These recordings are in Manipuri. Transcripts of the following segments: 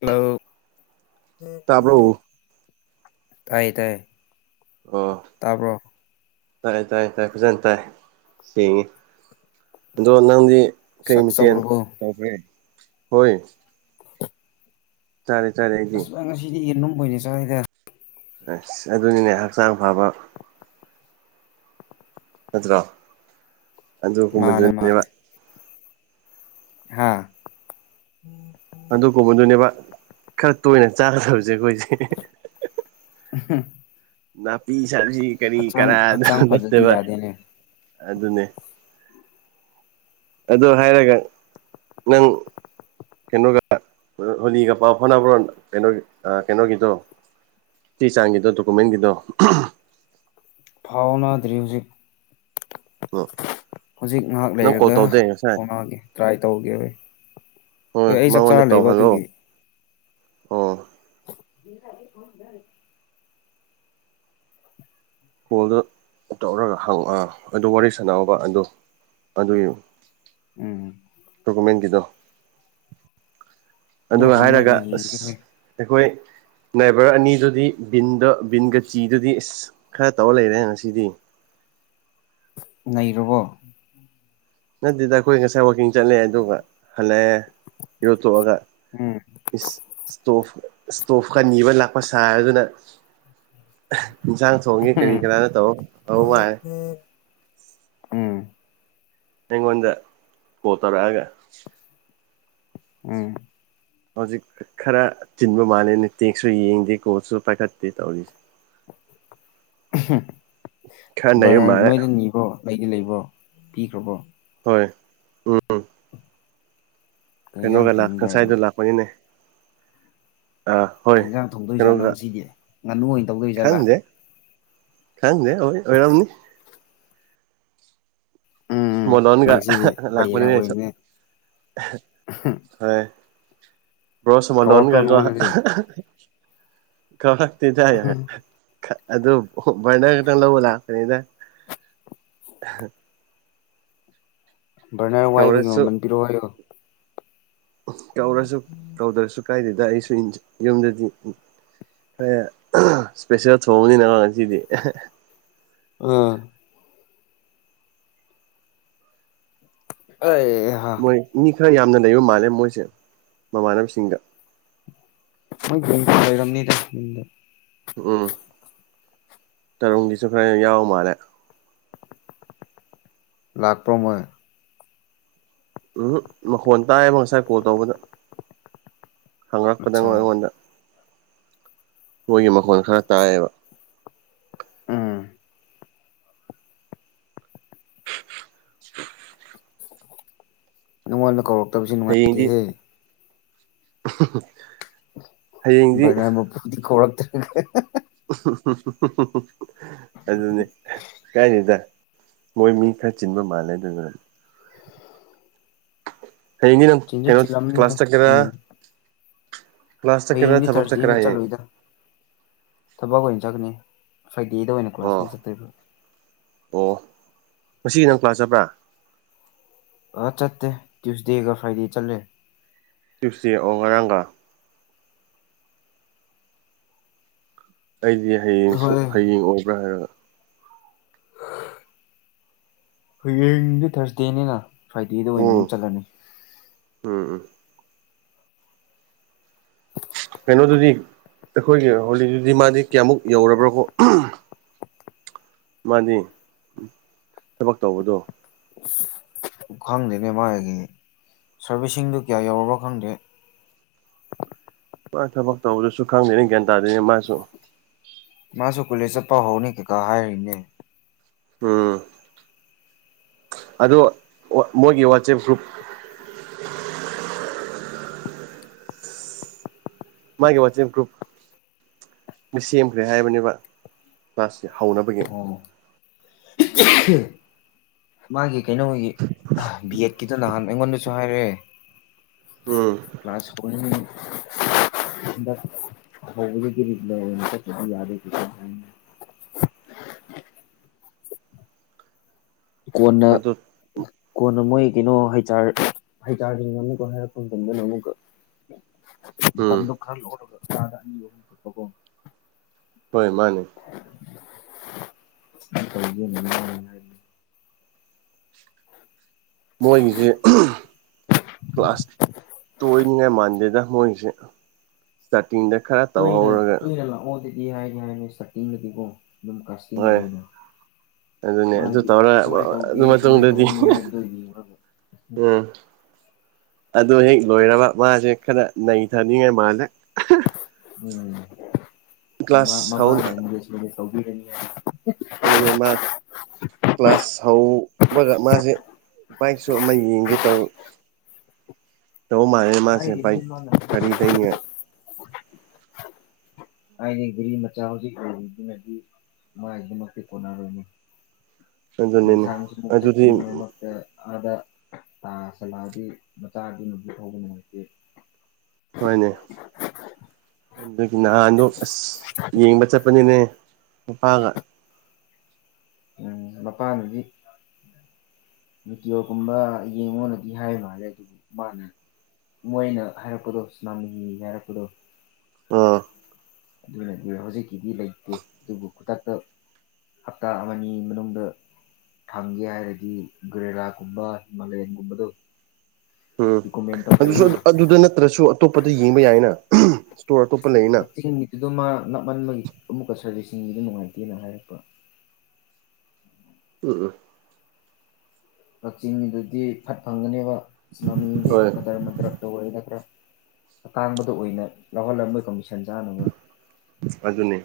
ꯍꯂꯣ ꯇꯥꯕ꯭ꯔꯣ ꯇꯥꯏꯌꯦ ꯇꯥꯏꯌꯦ꯫ ꯑꯣ꯫ ꯇꯥꯕ꯭ꯔꯣ ꯇꯥꯏ ꯇꯥꯏ ꯇꯥꯏ ꯐꯖꯅ ꯇꯥꯏ ꯁꯦꯡꯉꯤ ꯑꯗꯣ ꯅꯪꯗꯤ꯫ ꯀꯩ ꯆꯥꯛ ꯃꯊꯦꯜ ꯆꯧꯔꯕꯣ ꯇꯧꯒ꯭ꯔꯦ ꯍꯣꯏ ꯆꯥꯔꯦ ꯆꯥꯔꯦ ꯑꯩꯗꯤ ꯑ ꯉꯁꯤꯗꯤ ꯌꯦꯔꯨꯝ ꯑꯣꯏꯅ ꯆꯥꯏꯗ ꯑꯁ ꯑꯗꯨꯅꯤꯅꯦ ꯍꯛꯆꯥꯡ ꯐꯕ ꯅꯠꯇ꯭ꯔꯣ ꯃꯥꯅꯦ ꯑꯗꯨꯒꯨꯝꯕꯗꯨꯅꯦꯕ ꯍꯥꯥ ꯑꯗꯨꯒꯨꯝꯕꯗꯨꯅꯦꯕ ꯈꯔ ꯇꯣꯏꯅ ꯆꯥꯒꯗꯕꯖꯦ ꯑꯩꯈꯣꯏꯖꯦ ꯎꯝ ꯍꯥ ꯅꯥꯄꯤ ꯁꯕꯖꯤ ꯀꯔꯤ ꯀꯔꯥ ꯗꯨ ꯍꯛꯆꯥꯡ ꯐꯗꯗꯤ ꯅꯠꯇꯕ ꯌꯥꯗꯦꯅꯦ ꯑꯗꯨꯅꯦ ꯑꯗꯨ ꯍꯥꯏꯔꯒ ꯅꯪ ꯀꯩꯅꯣꯒ ꯍꯣꯂꯤꯒ ꯄꯥꯎ ꯐꯥꯎꯅꯕꯔꯣ ꯀꯩꯅꯣ ꯑ ꯀꯩꯅꯣꯒꯤꯗꯣ ꯆꯦ ꯆꯥꯡꯒꯤꯗꯣ ꯗꯣꯀꯨꯃꯦꯟꯒꯤꯗꯣ ꯐꯥꯎꯅꯗ꯭ꯔꯤ ꯍꯧꯖꯤꯛ ꯍꯧꯖꯤꯛ ꯉꯥꯏꯍꯥꯛ ꯅꯪ ꯀꯣꯜ ꯂꯩꯔꯒ ꯇꯧꯗꯦ ꯉꯁꯥꯏ ꯐꯥꯎꯅꯒꯦ ꯇ꯭ꯔꯥꯏ ꯇꯧꯒꯦ‌ ꯑꯩ ꯍꯣꯏ ꯑꯩ ꯃꯉꯣꯟꯗ ꯆꯥꯛꯆꯥꯔ ꯂꯩꯕ ꯇꯧꯍꯜꯂꯣ ꯑꯗꯨꯒꯤ ꯑꯣ [unintelligible] ꯀꯣꯜꯗꯨ ꯇꯧꯔꯒ ꯍꯪ ꯑ ꯑꯗꯨ ꯋꯥꯔꯤ ꯁꯥꯟꯅꯑꯣꯕ ꯑꯗꯨ ꯑꯗꯨꯒꯤ ꯎꯝ ꯗꯣꯀꯨꯃꯦꯟꯒꯤꯗꫭ ꯑꯗꯨ ꯑꯗꯨꯒ ꯍꯥꯏꯔꯒ ꯍꯪꯉꯒ ꯌꯦꯡꯒꯦ ꯑꯁ ꯍꯣꯏ ꯑꯩꯈꯣꯏ ꯅꯥꯏꯕꯔ ꯑꯅꯤꯗꯨꯗꯤ ꯕꯤꯟꯗꫭ ꯕꯤꯟꯒ ꯆꯤꯗꯨꯗꯤ ꯑꯁ ꯈꯔ ꯇꯧꯔ ꯂꯩꯔꯦꯅꯦ ꯉꯁꯤꯗꯤ ꯅꯩꯔꯕꯣ ꯅꯠꯇꯦꯗ ꯑꯩꯈꯣꯏ ꯉꯁꯥꯏ ꯋꯥꯛꯀꯤꯡ ꯆꯠꯂꯑꯦ ꯑꯗꯨꯒ ꯍꯜꯂꯛꯑꯦ ꯏꯔꯨꯊꫭꯛꯑꯒ ꯎꯝ ꯏꯁ ꯏꯁꯇꯣꯞ ꯏꯁꯇꯣꯞꯀ ꯅꯤꯕ ꯂꯥꯛꯄ ꯁꯥꯔꯗꯨꯅ ꯏꯟꯁꯥꯡ ꯊꯣꯡꯉꯤ ꯀꯔꯤ ꯀꯅꯥꯅꯣ ꯇꯧꯔ ꯇꯧꯃꯥꯜꯂꯦ [inaudible] ꯎꯝ ꯑꯩꯉꯣꯟꯗ ꯀꯣꯜ ꯇꯧꯔꯛꯑꯒ ꯎꯝ ꯍꯧꯖꯤꯛ ꯈꯔ ꯆꯤꯟꯕ ꯃꯥꯜꯂꯦꯅꯦ ꯇꯦꯛꯁꯨ ꯌꯦꯡꯗꯦ ꯀꯣꯜꯁꯨ ꯄꯥꯏꯈꯠꯇꯦ ꯇꯧꯔꯤꯁꯦ ꯈꯔ ꯅꯩꯕ ꯕꯔ ꯃꯥꯜꯂꯦ ꯅꯣꯏꯅ ꯅꯤꯕ꯭ꯔꯣ ꯑꯩꯒꯤ ꯂꯩꯕ꯭ꯔꯣ ꯄꯤꯈ꯭ꯔꯕꯣ ꯍꯣꯏ ꯎꯝ ꯀꯩ ꯌꯦꯟꯖꯥꯡ ꯀꯩꯅꯣꯒ ꯊꯣꯡꯗꯣꯏꯅꯣ ꯉꯁꯥꯏꯗꯣ ꯂꯥꯛꯄꯅꯤꯅꯦ ꯑꯥ ꯍꯣꯏ ꯍꯟꯖꯥꯡ ꯊꯣꯡꯗꯣꯏ ꯖꯥꯠꯣ ꯀꯩꯅꯣꯒ ꯉꯁꯤꯗꯤ ꯉꯥꯅꯨ ꯑꯣꯏꯅ ꯇꯧꯗꯣꯏ ꯖꯥꯠꯂꯥ ꯊꯪꯅꯦ ꯍꯣꯏ ꯑꯣꯏꯔꯝꯅꯤ ꯎꯝ ꯁꯃꯗꯅꯒ ꯅꯪꯁꯤꯗꯤ ꯂꯥꯛꯄꯅꯤ ꯕꯔꯤꯅ ꯑꯣꯏꯕꯅꯦ ꯍ ꯭ꯔ ꯁ ꯃꯗꯟ ꯀꯧꯔꯛꯇ꯭ꯔꯣ ꯀꯀ ꯅꯉꯣꯟꯗꯗꯤ ꯀ ꯇꯗꯒ ꯑꯗꯨ ꯅ ꯀꯇꯅꯧꯕꯂ ꯑꯗ ꯕꯔꯅ ꯋꯥꯏꯕꯒꯤ ꯀꯧꯔꯁꯨ ꯃꯃꯜ ꯄꯤꯔꯛꯑꯣ ꯍꯥꯏꯌꯣ ꯀꯧꯔꯁꯨ ꯀꯧꯗ꯭ꯔꯁꯨ ꯀꯥꯏꯗꯦꯗ ꯑꯩꯁꯨ ꯌꯨꯝꯗꯗꯤ ꯊꫭꯛꯑꯦ ꯏꯁꯄꯦꯁꯦꯜ ꯊꯣꯡꯕꯅꯤꯅꯕ ꯉꯁꯤꯗꯤ ꯑꯥ ꯑꯩ ꯍꯥ ꯍꯣꯏ ꯃꯤ ꯈꯔ ꯌꯥꯝꯅ ꯂꯩꯕ ꯃꯥꯜꯂꯦ ꯃꯣꯏꯁꯦ ꯃꯃꯥꯟꯅꯕꯁꯤꯡꯗ ꯃꯣꯏ ꯑꯗꯨꯝ ꯂꯩꯔꯝꯅꯤꯗ ꯌꯨꯝꯗ ꯎꯝ ꯇꯔꯨꯝꯒꯤꯁꯨ ꯈꯔ ꯌꯥꯎꯕ ꯃꯥꯜꯂꯦ ꯂꯥꯛꯄ꯭ꯔ ꯃꯣꯏ ꯎꯝ ꯃꯈꯣꯟ ꯇꯥꯏꯌꯦꯕ ꯉꯁꯥꯏ ꯀꯣꯜ ꯇꯧꯕꯗ ꯍꯉꯛꯄꯗ ꯑꯠꯆꯥ ꯑꯩꯉꯣꯟꯗ ꯃꯣꯏꯒꯤ ꯃꯈꯣꯟꯜ ꯈꯔ ꯇꯥꯏꯌꯦꯕ ꯑꯥ ꯅꯉꯣꯟꯅ ꯀ ꯍꯌꯦꯡꯗꯤ ꯍꯌꯦꯡꯗꯤ ꯔꯄꯗꯤ ꯀꯔ ꯇꯔ ꯑꯗꯨꯅꯦ ꯀꯥꯏꯅꯤꯗ ꯃꯣꯏ ꯃꯤ ꯈꯔ ꯆꯤꯟꯕ ꯃꯥꯜꯂꯦ ꯑꯗꯨꯗꯨꯅ ꯍꯒꯤ ꯅ ꯆꯤꯟꯁꯨ ꯀꯩꯅꯣ ꯀ ꯆꯤꯜꯂꯝꯅꯤꯗ ꯀ꯭ꯂꯥꯁ ꯇꯀꯦꯔ ꯎꯝ ꯀ꯭ꯂꯥꯁ ꯆꯠꯀ꯭ꯔꯗ ꯍꯌꯦꯡꯗꯤ ꯊꯕꯛ ꯊꯥꯔꯁꯗꯦꯅ ꯆꯠꯀ꯭ꯔꯌꯦ ꯆꯠꯂꯣꯏꯗ ꯊꯕꯛ ꯑꯣꯏꯅ ꯆꯠꯀꯅꯤ ꯐ꯭ꯔꯥꯏꯗꯦꯗ ꯑꯣꯏꯅ ꯑꯣ ꯀ꯭ꯂꯥꯁꯃꯨꯛ ꯆꯠꯇꯣꯏꯔꯤꯕ꯭ꯔꯥ ꯑꯣ ꯉꯁꯤꯒꯤ ꯅꯪ ꯂꯥꯛꯆꯕ꯭ꯔꯥ ꯑ ꯆꯠꯇꯦ ꯇ꯭ꯌꯨꯁꯗꯦꯒ ꯐ꯭ꯔꯥꯏꯗꯦ ꯆꯠꯂꯦ ꯆꯨꯞꯁꯦ ꯑꯣ ꯉꯔꯥꯡꯒ ꯑꯩꯗꯤ ꯍꯌꯦꯡꯁꯨ ꯍꯣꯏ ꯍꯌꯦꯡ ꯑꯣꯏꯕ꯭ꯔꯥ ꯍꯥꯏꯔꯒ ꯍꯌꯦꯡꯗꯤ ꯊꯔꯁꯗꯦꯅꯤꯅ ꯐ꯭ꯔꯥꯏꯗꯦꯗ ꯑꯣꯏꯅ ꯑꯃꯨꯛ ꯎꯝ ꯆꯠꯂꯅꯤ ꯎꯝ ꯎꯝ ꯀꯩꯅꯣꯗꯨꯗꯤ ꯑꯩꯈꯣꯏꯒꯤ ꯍꯣꯂꯤꯗꯨꯗꯤ ꯃꯥꯗꯤ ꯀꯌꯥꯃꯨꯛ ꯌꯧꯔꯕ꯭ꯔꯀꯣ ꯃꯥꯅꯦ ꯊꯕꯛ ꯇꯧꯕꯗꯣ ꯈꯪꯗꯦꯅꯦ ꯃꯥꯒꯤ ꯁꯥꯔꯕꯤꯁꯤꯡꯗꯨ ꯀꯌꯥ ꯌꯧꯔꯕ ꯈꯪꯗꯦ ꯃꯥꯣꯏ ꯊꯕꯛ ꯇꯧꯕꯗꯨꯁꯨ ꯈꯪꯗꯦꯅꯦ ꯒ꯭ꯌꯥꯟ ꯇꯥꯗꯣꯏꯅꯦ ꯃꯥꯁꯨ ꯃꯥꯁꯨ ꯀꯨꯂꯦꯖ ꯆꯠꯄ ꯍꯧꯔꯅꯤ ꯀꯩꯀꯥ ꯍꯥꯏꯔꯤꯅꯦ ꯎꯝ ꯑꯗꯣ ꯃꯣꯏꯒꯤ ꯋꯥꯆꯦꯞ ꯒ꯭ꯔꯨꯞ ꯃꯥꯒꯤꯦ ꯋꯥꯆꯤꯡ ꯭ꯔꯨꯞ ꯁꯦꯝꯈ꯭ꯔꯦ ꯍꯥꯏꯕꯅꯦꯕ ꯁꯤꯦ ꯍꯧꯅꯕꯒꯤ ꯃꯥꯒꯤ ꯀꯩꯅꯣꯒꯤ ꯕꯤ ꯑꯦꯠ ꯈꯤꯇ ꯅꯍꯥꯟ ꯑꯩꯉꯣꯟꯗꯁꯨ ꯍꯥꯏꯔꯛꯑꯦ ꯎꯝ ꯀ꯭ꯂꯁ ꯍꯩꯗ ꯍꯒꯦ ꯂ ꯌꯥꯗꯦ [unintelligible] ꯀꯣꯟꯅ ꯑꯗꯨ ꯀꯣꯟꯅ ꯃꯣꯏ ꯀꯩꯅꯣ ꯍꯩꯔ ꯍꯩꯆꯥꯥꯔꯗꯨꯅ ꯑꯃꯨꯛꯀ ꯍꯥꯏꯔꯛꯄ ꯃꯇꯝꯟꯗꯅ ꯑꯃꯨꯛꯀ ꯎꯝ ꯃꯇꯝꯗꯨꯣ ꯈꯔ ꯂꯧꯔꯒ ꯑꯥꯗ ꯑꯅꯤ ꯑꯍꯨꯝ ꯆꯠꯄꯀꯣ ꯍꯣꯏ ꯃꯥꯅꯦ ꯒꯤ [unintelligible] [inaudible] ꯃꯣꯏꯒꯤꯁꯤ ꯀ꯭ꯂꯥꯁ ꯇꯣꯏꯅꯤꯉꯥꯏ ꯃꯥꯟꯗꯦꯗ ꯃꯣꯏꯁꯦ ꯁꯔꯇꯤꯡꯗ ꯈꯔ ꯇꯧꯍꯧꯔꯒ ꯂ ꯗꯤ ꯍꯥꯏꯒꯦ ꯍꯥꯏꯥꯟꯃꯤ ꯁꯇꯤꯡꯗꯤꯕꯨꯣ ꯑꯗꯨꯝ ꯀꯁꯤꯡ ꯍꯣꯏ ꯑꯣꯏꯅ ꯑꯗꯨꯅꯦ ꯑꯗꯨ ꯃꯥꯁ ꯇꯧꯔ ꯀꯃꯥꯏ ꯑꯗꯨ ꯇꯧꯒꯦ ꯀꯃꯥꯏꯅ ꯃꯇꯨꯡꯗꯗꯤ ꯇꯧꯅꯤ ꯍꯥꯏꯕꯗꯣ ꯌꯦꯡꯉꯒ ꯎꯝ ꯑꯗꯨ ꯍꯦꯛ ꯂꯣꯏꯔꯕ ꯃꯥꯁꯦ ꯈꯔ ꯅꯩꯊꯅꯤꯡꯉꯥꯏ ꯃꯥꯜꯂꯦ ꯎꯝ ꯀ꯭ꯂꯥꯁ ꯍꯧ ꯃꯃꯥꯅꯗ ꯁꯤꯗꯤꯦ ꯇꯧꯕꯤꯔꯅꯤ ꯑꯗꯨꯅꯦꯕ ꯀ꯭ꯂꯥꯁ ꯍꯧꯕꯒ ꯃꯥꯁꯦ ꯕꯥꯏꯛꯁꯨ ꯑꯃ ꯌꯦꯡꯒꯦ ꯇꯧ ꯇꯧ ꯃꯥꯔ ꯃꯥꯁ ꯍꯥꯏꯔꯤꯕꯅꯤ ꯄꯥꯏꯛ ꯃꯥꯅ ꯀꯔꯤꯗꯩꯅꯤ ꯑꯩꯅ ꯒꯔꯤ ꯃꯆꯥ ꯍꯧꯖꯤꯛ ꯂꯩꯔꯤꯗꯨꯅꯗꯤ ꯃꯥꯒꯤꯗꯃꯛꯇꯤ ꯀꯣꯟꯅꯔꯣꯏꯅꯤ ꯌꯥꯝ ꯑꯗꯨꯅꯤꯅꯦ ꯁꯥꯡ ꯆꯠ ꯑꯗꯨꯗꯤ ꯃ [inaudible] ꯑꯥꯗ ꯇꯥꯁꯤꯜꯂꯛꯑꯗꯤ ꯃꯆꯥꯗꯤ ꯅꯨꯡꯄꯤꯠ ꯍꯧꯕ ꯅꯨꯡꯉꯥꯏꯇꯦ ꯍꯣꯏꯅꯦ ꯑꯗꯨꯒꯤ ꯅꯍꯥꯟꯗꯣ ꯑꯁ ꯌꯦꯡꯕ ꯆꯠꯄꯅꯤꯅꯦ ꯅꯨꯄꯥꯒ ꯎ ꯃꯄꯥꯟꯒꯤ ꯇꯑꯣꯒꯨꯝꯕ ꯌꯦꯡꯉꯅꯗꯤ ꯍꯥꯏ ꯃꯥꯜꯂꯦ ꯑꯗꯨꯕꯨ ꯃꯥꯅ ꯃꯣꯏꯅ ꯍꯥꯏꯔꯛꯄꯗꯣ ꯁꯅꯥꯃꯤꯍꯤ ꯍꯥꯏꯔꯛꯄꯗꯣ ꯑꯥ ꯑꯗꯨꯅꯗꯤ ꯍꯧꯖꯤꯛꯀꯤꯗꯤ ꯂꯩꯇꯦ ꯑꯗꯨꯕꯨ ꯈꯨꯗꯛꯇ ꯍꯞꯇꯥ ꯑꯃꯅꯤ ꯃꯅꯨꯡ ꯗ ꯊꯝꯒꯦ ꯍꯥꯏꯔꯗꯤ ꯒꯦꯔꯦꯂꯥꯒꯨꯝꯕ ꯍꯤꯃꯥꯂꯌꯥꯟꯒꯨꯝꯕꯗꯣ ꯎꯝ ꯔꯤꯀꯣꯃꯦꯟ ꯑꯗꯨꯁꯨ ꯇꯧꯔꯛꯏ ꯑꯗꯨꯗ ꯅꯠꯇ꯭ꯔꯁꯨ ꯑꯇꯣꯞꯄꯗ ꯌꯦꯡꯕ ꯌꯥꯏꯅ ꯏꯁꯇꯣꯔ ꯑꯇꯣꯞꯄ ꯂꯩꯅ ꯀꯛꯆꯤꯡ ꯃꯤꯠꯇꯨꯗ ꯃꯥ ꯅꯞꯃꯟꯕꯒꯤ ꯑꯃꯨꯛꯀ ꯁꯔꯕꯤꯁꯤꯡ ꯃꯤꯗꯨ ꯅꯨꯡꯉꯥꯏꯇꯦꯅ ꯍꯥꯏꯔꯛꯄ꯭ꯔꯥ ꯎꯝ [unintelligible] [inaudible] ꯎꯝ ꯎꯝ ꯀꯛꯆꯤꯡꯗꯨꯗꯤ ꯐꯠ ꯐꯪꯒꯅꯦꯕ ꯁꯤꯅꯃꯤꯌꯦꯡꯗꯩ ꯍꯣꯏ ꯈꯔ ꯀꯗꯏꯝ ꯅꯗ꯭ꯔ ꯇꯧꯔꯛ ꯑꯅ ꯈꯔ ꯑꯇꯥꯡꯕꯗ ꯑꯣꯏꯅ ꯂꯧꯍꯜꯂꯝꯕꯣꯏ ꯀꯃꯤꯁꯟ ꯆꯥꯅꯕ ꯑꯗꯨꯅꯤ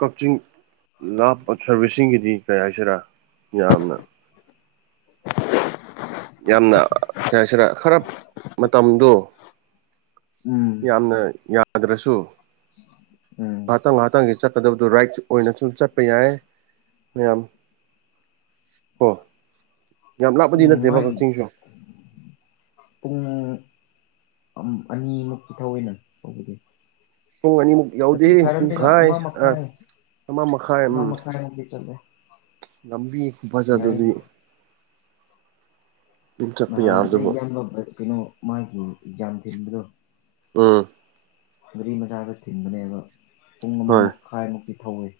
ꯀꯛꯆꯤꯡ ꯂꯥꯞꯄ ꯁꯥꯔꯕꯤꯁꯤꯡꯒꯤꯗꯤ ꯀꯩ ꯍꯥꯏꯁꯤꯔꯥ ꯌꯥꯝꯅ ꯌꯥꯝꯅ ꯀꯩ ꯍꯥꯏꯁꯤꯔ ꯈꯔ ꯃꯇꯝꯗꯣ ꯎꯝ ꯌꯥꯝꯅ ꯌꯥꯗ꯭ꯔꯁꯨ ꯎꯝ [unintelligible] [inaudible] ꯉꯍꯥꯛꯇꯪ ꯉꯍꯥꯛꯇꯪꯒꯤ ꯆꯠꯀꯗꯕꯗꯨꯣ ꯔꯥꯏꯠ ꯑꯣꯏꯅ ꯁꯨꯝ ꯆꯠꯄ ꯌꯥꯏ ꯃꯌꯥꯝ ꯍ [unintelligible] [inaudible] ꯎꯝ ꯃꯥꯒꯤ ꯄꯨꯡ ꯑꯅꯤꯃꯨꯛꯀꯤ ꯊꯑꯣꯏꯅ ꯇꯧꯕꯗꯤ ꯄꯨꯡ ꯑꯅꯤꯃꯨꯛ ꯌꯥꯎꯗꯦ ꯒꯥꯇꯤ ꯐꯔꯕꯅꯤꯅ ꯄꯨꯡꯈꯥꯏ ꯑꯃ ꯑ ꯃꯈꯥꯏ ꯑꯃ ꯃꯈꯥꯏ ꯎꯝ ꯑꯃ ꯃꯈꯥꯏꯃꯨꯛꯇꯤ ꯆꯠꯂꯦ ꯂꯝꯕꯤ ꯈꯨ ꯐꯥ ꯖꯗꯨꯗꯤ ꯌꯥꯏꯗ ꯑꯗꯨꯝ ꯆꯠꯄ ꯅꯍꯥꯟ ꯑꯩ ꯌꯥꯕꯗꯨꯕꯨ ꯌꯥꯝꯕ ꯀꯩꯅꯣ ꯃꯥꯒꯤ ꯑꯦꯛꯖꯥꯝ ꯊꯤꯟꯕꯗꯣ ꯎꯝ ꯒꯥꯔꯤ ꯃꯆꯥꯗ ꯊꯤꯟꯕꯅꯦꯕ ꯄꯨꯡ ꯑꯃ ꯍꯣꯏ ꯃꯈꯥꯏꯃꯨꯛꯛꯇꯤ ꯊꯧꯏꯤ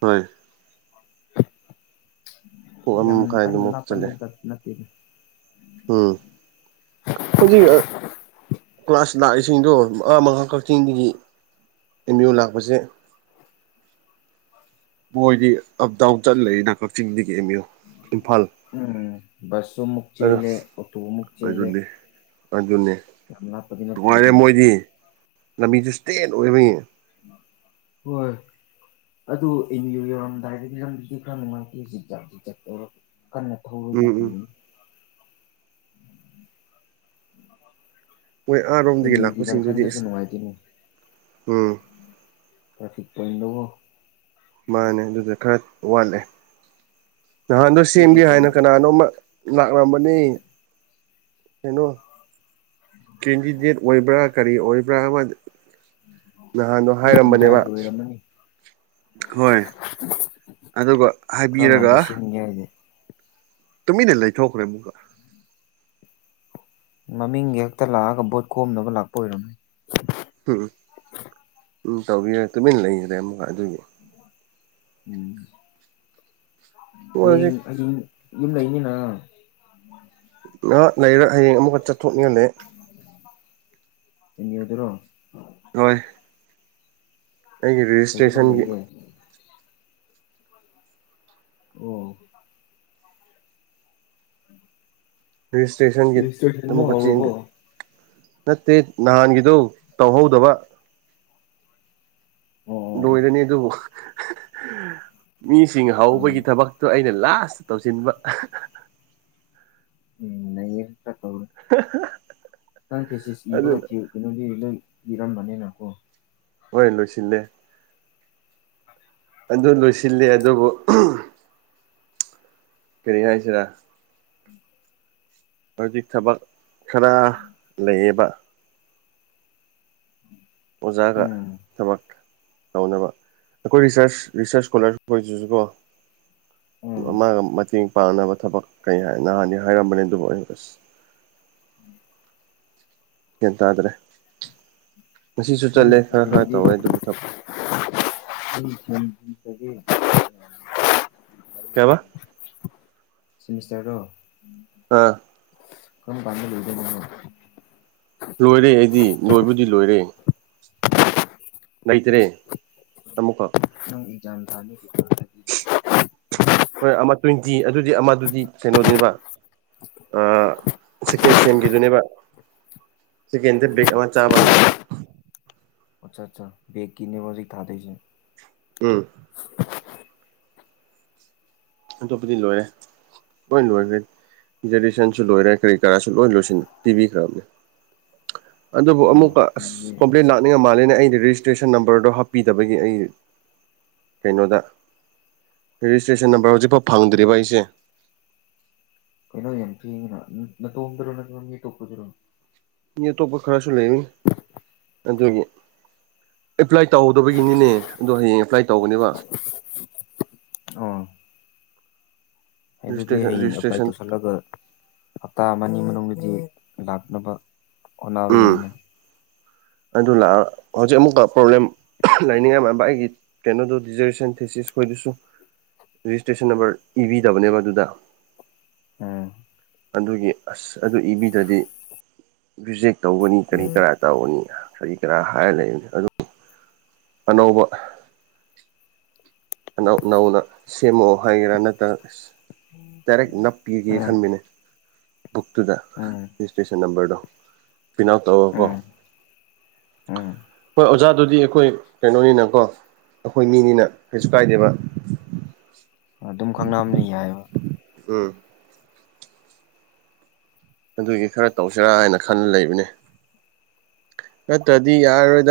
ꯍꯣꯏ ꯄꯨꯡ ꯑꯃ ꯌꯥꯝ ꯀꯥꯅ ꯃꯈꯥꯏꯗꯃꯨꯛ ꯂꯥꯛꯄ ꯆꯠꯂꯦ ꯅ ꯎꯝ ꯍꯧꯖꯤꯒ ꯀ꯭ꯂꯥꯁ ꯂꯥꯛꯏꯁꯤꯡꯗꯣ ꯃꯉꯥ ꯃꯉꯥ ꯀꯛꯆꯤꯡꯗꯒꯤ ꯑꯦꯝ ꯌꯨ ꯂꯥꯛꯄꯁꯦ ꯃꯣꯏꯗꯤ ꯑꯞ ꯗꯥꯎꯟ ꯆꯠꯂꯒꯂꯩꯌꯦꯅꯥ ꯀꯛꯆꯤꯡꯗꯒꯤ ꯑꯦꯝ ꯌꯨ ꯏꯝꯐꯥꯜ ꯎꯝ ꯕꯨꯁꯃꯨꯛ ꯑꯗ ꯆꯦꯂꯦ ꯑꯣꯇꯣꯃꯨꯛ ꯆꯦꯂꯦ ꯑꯗꯨꯅꯦ ꯑꯗꯨꯅꯦ ꯅꯨꯡꯉꯥꯏꯔꯦ ꯅꯠꯇꯦꯗ ꯃꯣꯏꯗꯤ ꯂꯝꯕꯤꯁꯨ ꯏꯁꯇ꯭ꯔꯦꯠ ꯑꯣꯏꯕꯒꯤ ꯍꯣꯏ ꯑꯗꯨ ꯑꯦꯝ ꯌꯨ ꯌꯧꯔꯝꯗꯥꯏꯗꯥꯒꯤ ꯂꯝꯕꯤꯗꯤ ꯈꯔ ꯅꯨꯡꯉꯥꯏꯇꯦ ꯈꯔꯥ ꯖꯤꯛ ꯖꯥꯛ ꯖꯤꯛ ꯖꯥꯛ ꯇꯧꯔꯦ ꯀꯟꯅ ꯊꯔꯗꯤ ꯎꯝ ꯎꯝ ꯀꯤꯒꯥꯅꯤ ꯑ ꯃꯣꯏ [unintelligible] [inaudible] ꯑꯥꯔꯣꯝꯗꯒꯤ ꯂꯥꯛꯄꯁꯤꯡꯗꯨꯗꯤ ꯑꯦꯃꯌꯨꯒꯤꯖꯪꯈꯥꯟꯗꯁꯨ ꯑꯁ ꯅꯨꯡꯉꯥꯏꯒꯅꯤ ꯎꯝ ꯇ ꯐꯤꯛ ꯄꯣꯏꯟ ꯅꯕꯣ ꯃꯥꯅꯦ ꯑꯗꯨꯁꯨ ꯈꯔ ꯋꯥꯠꯂꯦ ꯅꯍꯥꯟꯗꯣ ꯑꯩ ꯁꯦꯝꯒꯦ ꯍꯥꯏꯅ ꯑꯩꯅ ꯀꯅꯥꯅꯣꯝꯃ ꯂꯥꯛꯂꯝꯕꯅꯤ ꯀꯩꯅꯣ ꯀꯦꯟꯗꯤꯗꯦꯠ ꯑꯣꯏꯕ꯭ꯔꯥ ꯀꯔꯤ ꯑꯣꯏꯕ꯭ꯔꯥ ꯅꯍꯥꯟꯗꯣ ꯃꯣꯏ ꯍꯥꯏꯔꯝꯕꯅꯦꯕ ꯀꯨꯟꯗ꯭ꯔꯥꯒꯤ ꯑꯣꯏꯔꯝꯃꯅꯤ ꯍꯣꯏ ꯑꯗꯨꯒ ꯍꯥꯏꯕꯤꯔꯒ ꯏꯔꯒꯦ ꯇꯨꯃꯤꯟꯅ ꯂꯩꯊꯣꯛꯈ꯭ꯔꯦ ꯑꯃꯨꯛꯒ ꯃꯃꯤꯡꯒꯤ ꯍꯦꯛꯇ ꯂꯥꯛꯑꯒ ꯕꯣꯠ ꯀꯣꯝꯅꯕ ꯂꯥꯛꯄ ꯑꯣꯏꯔꯝꯃꯦ ꯎꯝ ꯎꯝ ꯇꯧꯕꯤꯔ ꯇꯨꯃꯤꯟ ꯂꯩꯈ꯭ꯔꯦ ꯑꯃꯨꯛꯀ ꯑꯗꯨꯒꯤ ꯑ ꯑꯩ ꯍꯧꯖꯤꯛ ꯑꯩ ꯌꯨꯝ ꯂꯩꯅꯤ ꯅ ꯅ ꯂꯩꯔꯣꯏ ꯍꯌꯦꯡ ꯑꯃꯨꯛꯀ ꯆꯠꯊꯣꯛꯅꯤꯡꯉꯥꯏ ꯂꯩꯌꯤ ꯑꯦꯝ ꯌꯨ ꯗꯔꯣ ꯍꯣꯏ ꯑꯩꯒꯤ ꯀꯩ ꯊꯕꯛ ꯔꯦꯖꯤꯁꯇ꯭ꯔꯦꯁꯟꯒꯤ ꯂꯩꯒꯦ ꯑꯣ ꯎꯝ ꯔꯦꯖꯤꯁꯇ꯭ꯔꯦꯁꯟꯒꯤ ꯑꯃꯨꯛꯀ ꯍꯧꯔꯕꯣ ꯆꯦꯟꯒꯦ ꯅꯠꯇꯦ ꯅꯍꯥꯟꯒꯤꯗꯣ ꯇꯧꯍꯧꯗꯕ ꯑꯣ ꯑꯣ ꯂꯣꯏꯔꯥꯅꯤ ꯑꯗꯨꯕꯨ ꯃꯤꯁꯤꯡ ꯑꯣ ꯍꯧꯕꯒꯤ ꯊꯕꯛꯇꯣ ꯑꯩ ꯑꯩꯅ ꯂꯥꯁꯇ ꯇꯧꯁꯤꯟꯕ ꯎꯝ ꯅꯩꯌꯦ ꯈ ꯇꯧꯔ ꯅꯪ ꯊꯤꯖꯤꯁ ꯏꯕꯒ ꯑꯗꯨꯅ ꯂꯣꯏꯈꯤ ꯀꯩꯅꯣꯗꯤ ꯂꯩꯏ ꯏꯔꯝꯕꯅꯤ ꯅ ꯀꯣ ꯍꯣꯏ ꯂꯣꯏꯁꯤꯜꯂꯦ ꯑꯗꯨ ꯂꯣꯏꯁꯤꯜꯂꯤ ꯑꯗꯨꯕꯨ ꯀꯔꯤ ꯍꯥꯏ ꯁꯤꯔꯥ ꯎꯝ [unintelligible] ꯊꯕꯛ ꯈꯔ ꯂꯩꯌꯦꯕ ꯑꯣꯖꯥꯒ ꯎꯝ ꯊꯕꯛ ꯇꯧꯅꯕ ꯑꯩꯈꯣꯏ ꯔꯤꯁꯔꯁ ꯔꯤꯁꯔꯁ ꯏꯁꯀꯣꯂꯔ ꯑꯣꯏꯁꯤꯁꯨ ꯀꯣ ꯎꯝ ꯑꯃꯒ ꯃꯇꯦꯡ ꯄꯥꯡꯅꯕ ꯊꯕꯛ ꯀꯔꯤ ꯍꯥꯏ ꯅꯍꯥꯟꯗꯤ ꯍꯥꯏꯔꯝꯕꯅꯤ ꯑꯗꯨꯕꯨ ꯑꯩ ꯑꯁ ꯎꯝ ꯒ꯭ꯌꯥꯟ ꯇꯥꯗ꯭ꯔꯦ ꯉꯁꯤꯁꯨ ꯆꯠꯂꯦ ꯈꯔ ꯈꯔ ꯇꯧꯋꯦ ꯑꯗꯨꯕꯨ ꯊꯥꯕꯛ ꯎ ꯎ ꯍꯒꯦ ꯀꯩꯕ ꯁꯤꯃꯤꯁꯇꯔꯗꯣ ꯑꯥ ꯀꯔꯝ ꯀꯟꯗ ꯂꯣꯏꯗꯣꯏꯕ ꯂꯣꯏꯔꯦ ꯑꯩꯗꯤ ꯂꯣꯏꯕꯨꯗꯤ ꯂꯣꯏꯔꯦ ꯉꯩꯇꯔꯦ ꯑꯃꯨꯀꯣ ꯅꯪ ꯑꯦꯛꯖꯥꯝ ꯊꯥꯅꯤꯗꯤ ꯍꯣꯏ ꯑꯃ ꯇ꯭ꯋꯦꯟꯇꯤ ꯑꯗꯨꯗꯤ ꯑꯃ ꯑꯗꯨꯗꯤ ꯀꯩꯅꯣꯅꯦꯕ ꯁꯤꯀꯦꯟ ꯁꯦꯝꯒꯤꯗꯨꯅꯦꯕ ꯁꯤꯀꯦꯟꯗꯥ ꯕꯦꯛ ꯑꯃ ꯆꯥꯕꯒꯤ ꯑꯠꯆꯥ ꯑꯠꯆꯥꯥ ꯕꯦꯛꯀꯤ ꯅꯦꯕꯖꯤꯛ ꯊꯥꯗꯣꯏꯁꯦ ꯎꯝ ꯑꯇꯣꯞꯄꯗꯤ ꯂꯣꯏꯔꯦ ꯍꯣꯏ ꯂꯣꯏ [unintelligible] [unintelligible] ꯁꯟꯁꯨ ꯂꯣꯏꯔꯦ ꯀꯔꯤ ꯀꯔꯥꯁꯨ ꯂꯣꯏ ꯂꯣꯏꯁꯤꯟ ꯄꯤꯕꯤꯈ꯭ꯔꯕꯅꯦ ꯑꯗꯨꯕꯨ ꯑꯣ ꯑꯃꯨꯛꯀ ꯑꯗꯨꯗꯤ ꯀꯣꯝꯄ꯭ꯂꯦꯟ ꯂꯥꯛꯅꯤꯡꯉ ꯃꯥꯜꯂꯦꯅꯦ ꯑꯩꯗꯤ ꯔꯦꯖꯤꯁꯇ꯭ꯔꯦꯁꯟ ꯅꯝꯕꯔꯗꯣ ꯍꯥꯞꯄꯤꯗꯕꯒꯤ ꯑꯩ ꯀꯩꯅꯣꯗ ꯔꯦꯖꯤꯁꯇ꯭ꯔꯦꯁꯟ ꯅꯝꯕꯔ ꯍꯧꯖꯤꯛꯐꯥꯎ ꯐꯪꯗ꯭ꯔꯤꯕ ꯑꯩꯁꯦ ꯀꯩꯅꯣ ꯌꯥꯝ ꯊꯦꯡꯉꯤꯅ ꯅꯇꯣꯝꯗꯔꯣ ꯅꯠꯇ꯭ꯔꯒ ꯃꯤꯑꯇꯣꯞꯄꯗꯨꯔꯣ ꯃꯤ ꯑꯇꯣꯞꯄ ꯈꯔꯁꯨ ꯂꯩꯔꯤ ꯑꯗꯨꯒꯤ ꯑꯦꯄ꯭ꯂꯥꯏ ꯇꯧꯍꯧꯗꯕꯥꯒꯤꯅꯤꯅꯦ ꯑꯗꯣ ꯍꯌꯦꯡ ꯑꯦꯄ꯭ꯂꯥꯏ ꯇꯧꯒꯅꯦꯕ ꯑꯣ [unintelligible] ꯔꯦꯖꯤꯁꯇ꯭ꯔꯦꯁꯟ ꯍꯌꯦꯡ ꯑꯦꯄ꯭ꯂꯥꯏ ꯔꯦꯖꯤꯁꯇ꯭ꯔꯦꯁꯟ ꯇꯧꯁꯤꯜꯂꯒ ꯍꯞꯇꯥ ꯑꯃꯅꯤ ꯃꯅꯨꯡꯗꯗꯤ ꯂꯥꯛꯅꯕ ꯍꯣꯠꯅ ꯎꯝ ꯌꯍꯥꯏꯅ ꯑꯗꯨ ꯂꯥꯛꯑ ꯍꯧꯖꯤꯛ ꯑꯃꯨꯛꯀ ꯄ꯭ꯔꯣꯕ꯭ꯂꯦꯝ ꯂꯥꯏꯅꯤꯡꯉꯥꯏ [unintelligible] ꯀꯩꯅꯣꯗꯣ ꯗꯤꯖꯔꯦꯁꯟ ꯊꯦꯁꯤꯁ ꯈꯣꯏꯗꯨꯁꯨ ꯔꯦꯖꯤꯁꯇ꯭ꯔꯦꯁꯟ ꯅꯝꯕꯔ ꯏꯕꯤꯗꯕꯅꯦꯕꯗꯨꯗ ꯎꯝ ꯑꯗꯨꯒꯤ ꯑꯁ ꯑꯗꯨ ꯏꯕꯤꯗ꯭ꯔꯗꯤ ꯔꯤꯖꯦꯛ ꯇꯧꯒꯅꯤ ꯀꯔꯤ ꯀꯔꯥ ꯇꯧꯅꯤ ꯀꯔꯤ [unintelligible] ꯑꯅꯧꯕ ꯅꯧ ꯅꯧꯅ ꯁꯦꯝꯃꯛꯑꯣ ꯍꯥꯏꯒꯦꯔꯥ ꯅꯠꯇ꯭ꯔꯒ ꯗꯥꯏꯔꯦꯛ ꯅꯞ ꯄꯤꯒꯦ ꯎꯝ ꯈꯟꯕꯅꯦ ꯕꯨꯛꯇꯨꯗ ꯎꯝ ꯔꯦꯖꯤꯁꯇ꯭ꯔꯦꯁꯟ ꯅꯝꯕꯔꯗꯣ ꯐꯤꯅꯥꯎ ꯇꯧꯔ ꯀꯣ ꯎꯝ ꯎꯝ ꯍꯣꯏ ꯑꯣꯖꯥꯗꯨꯗꯤ ꯑꯩꯈꯣꯏ ꯀꯩꯅꯣꯅꯤꯅꯀꯣ ꯑꯩꯈꯣꯏ ꯃꯤꯅꯤꯅ ꯀꯩꯁꯨ ꯀꯥꯏꯗꯦꯕ ꯑꯗꯨꯝ ꯈꯪꯅꯝꯅꯤ ꯍꯥꯏꯕ ꯎꯝ ꯑꯗꯨꯒꯤ ꯈꯔ ꯇꯧꯁꯤꯔꯥ ꯍꯥꯏꯅ ꯈꯟꯅ ꯂꯩꯕꯅꯦ ꯅꯠꯇ꯭ꯔꯗꯤ ꯌꯥꯔꯔꯣꯏꯗ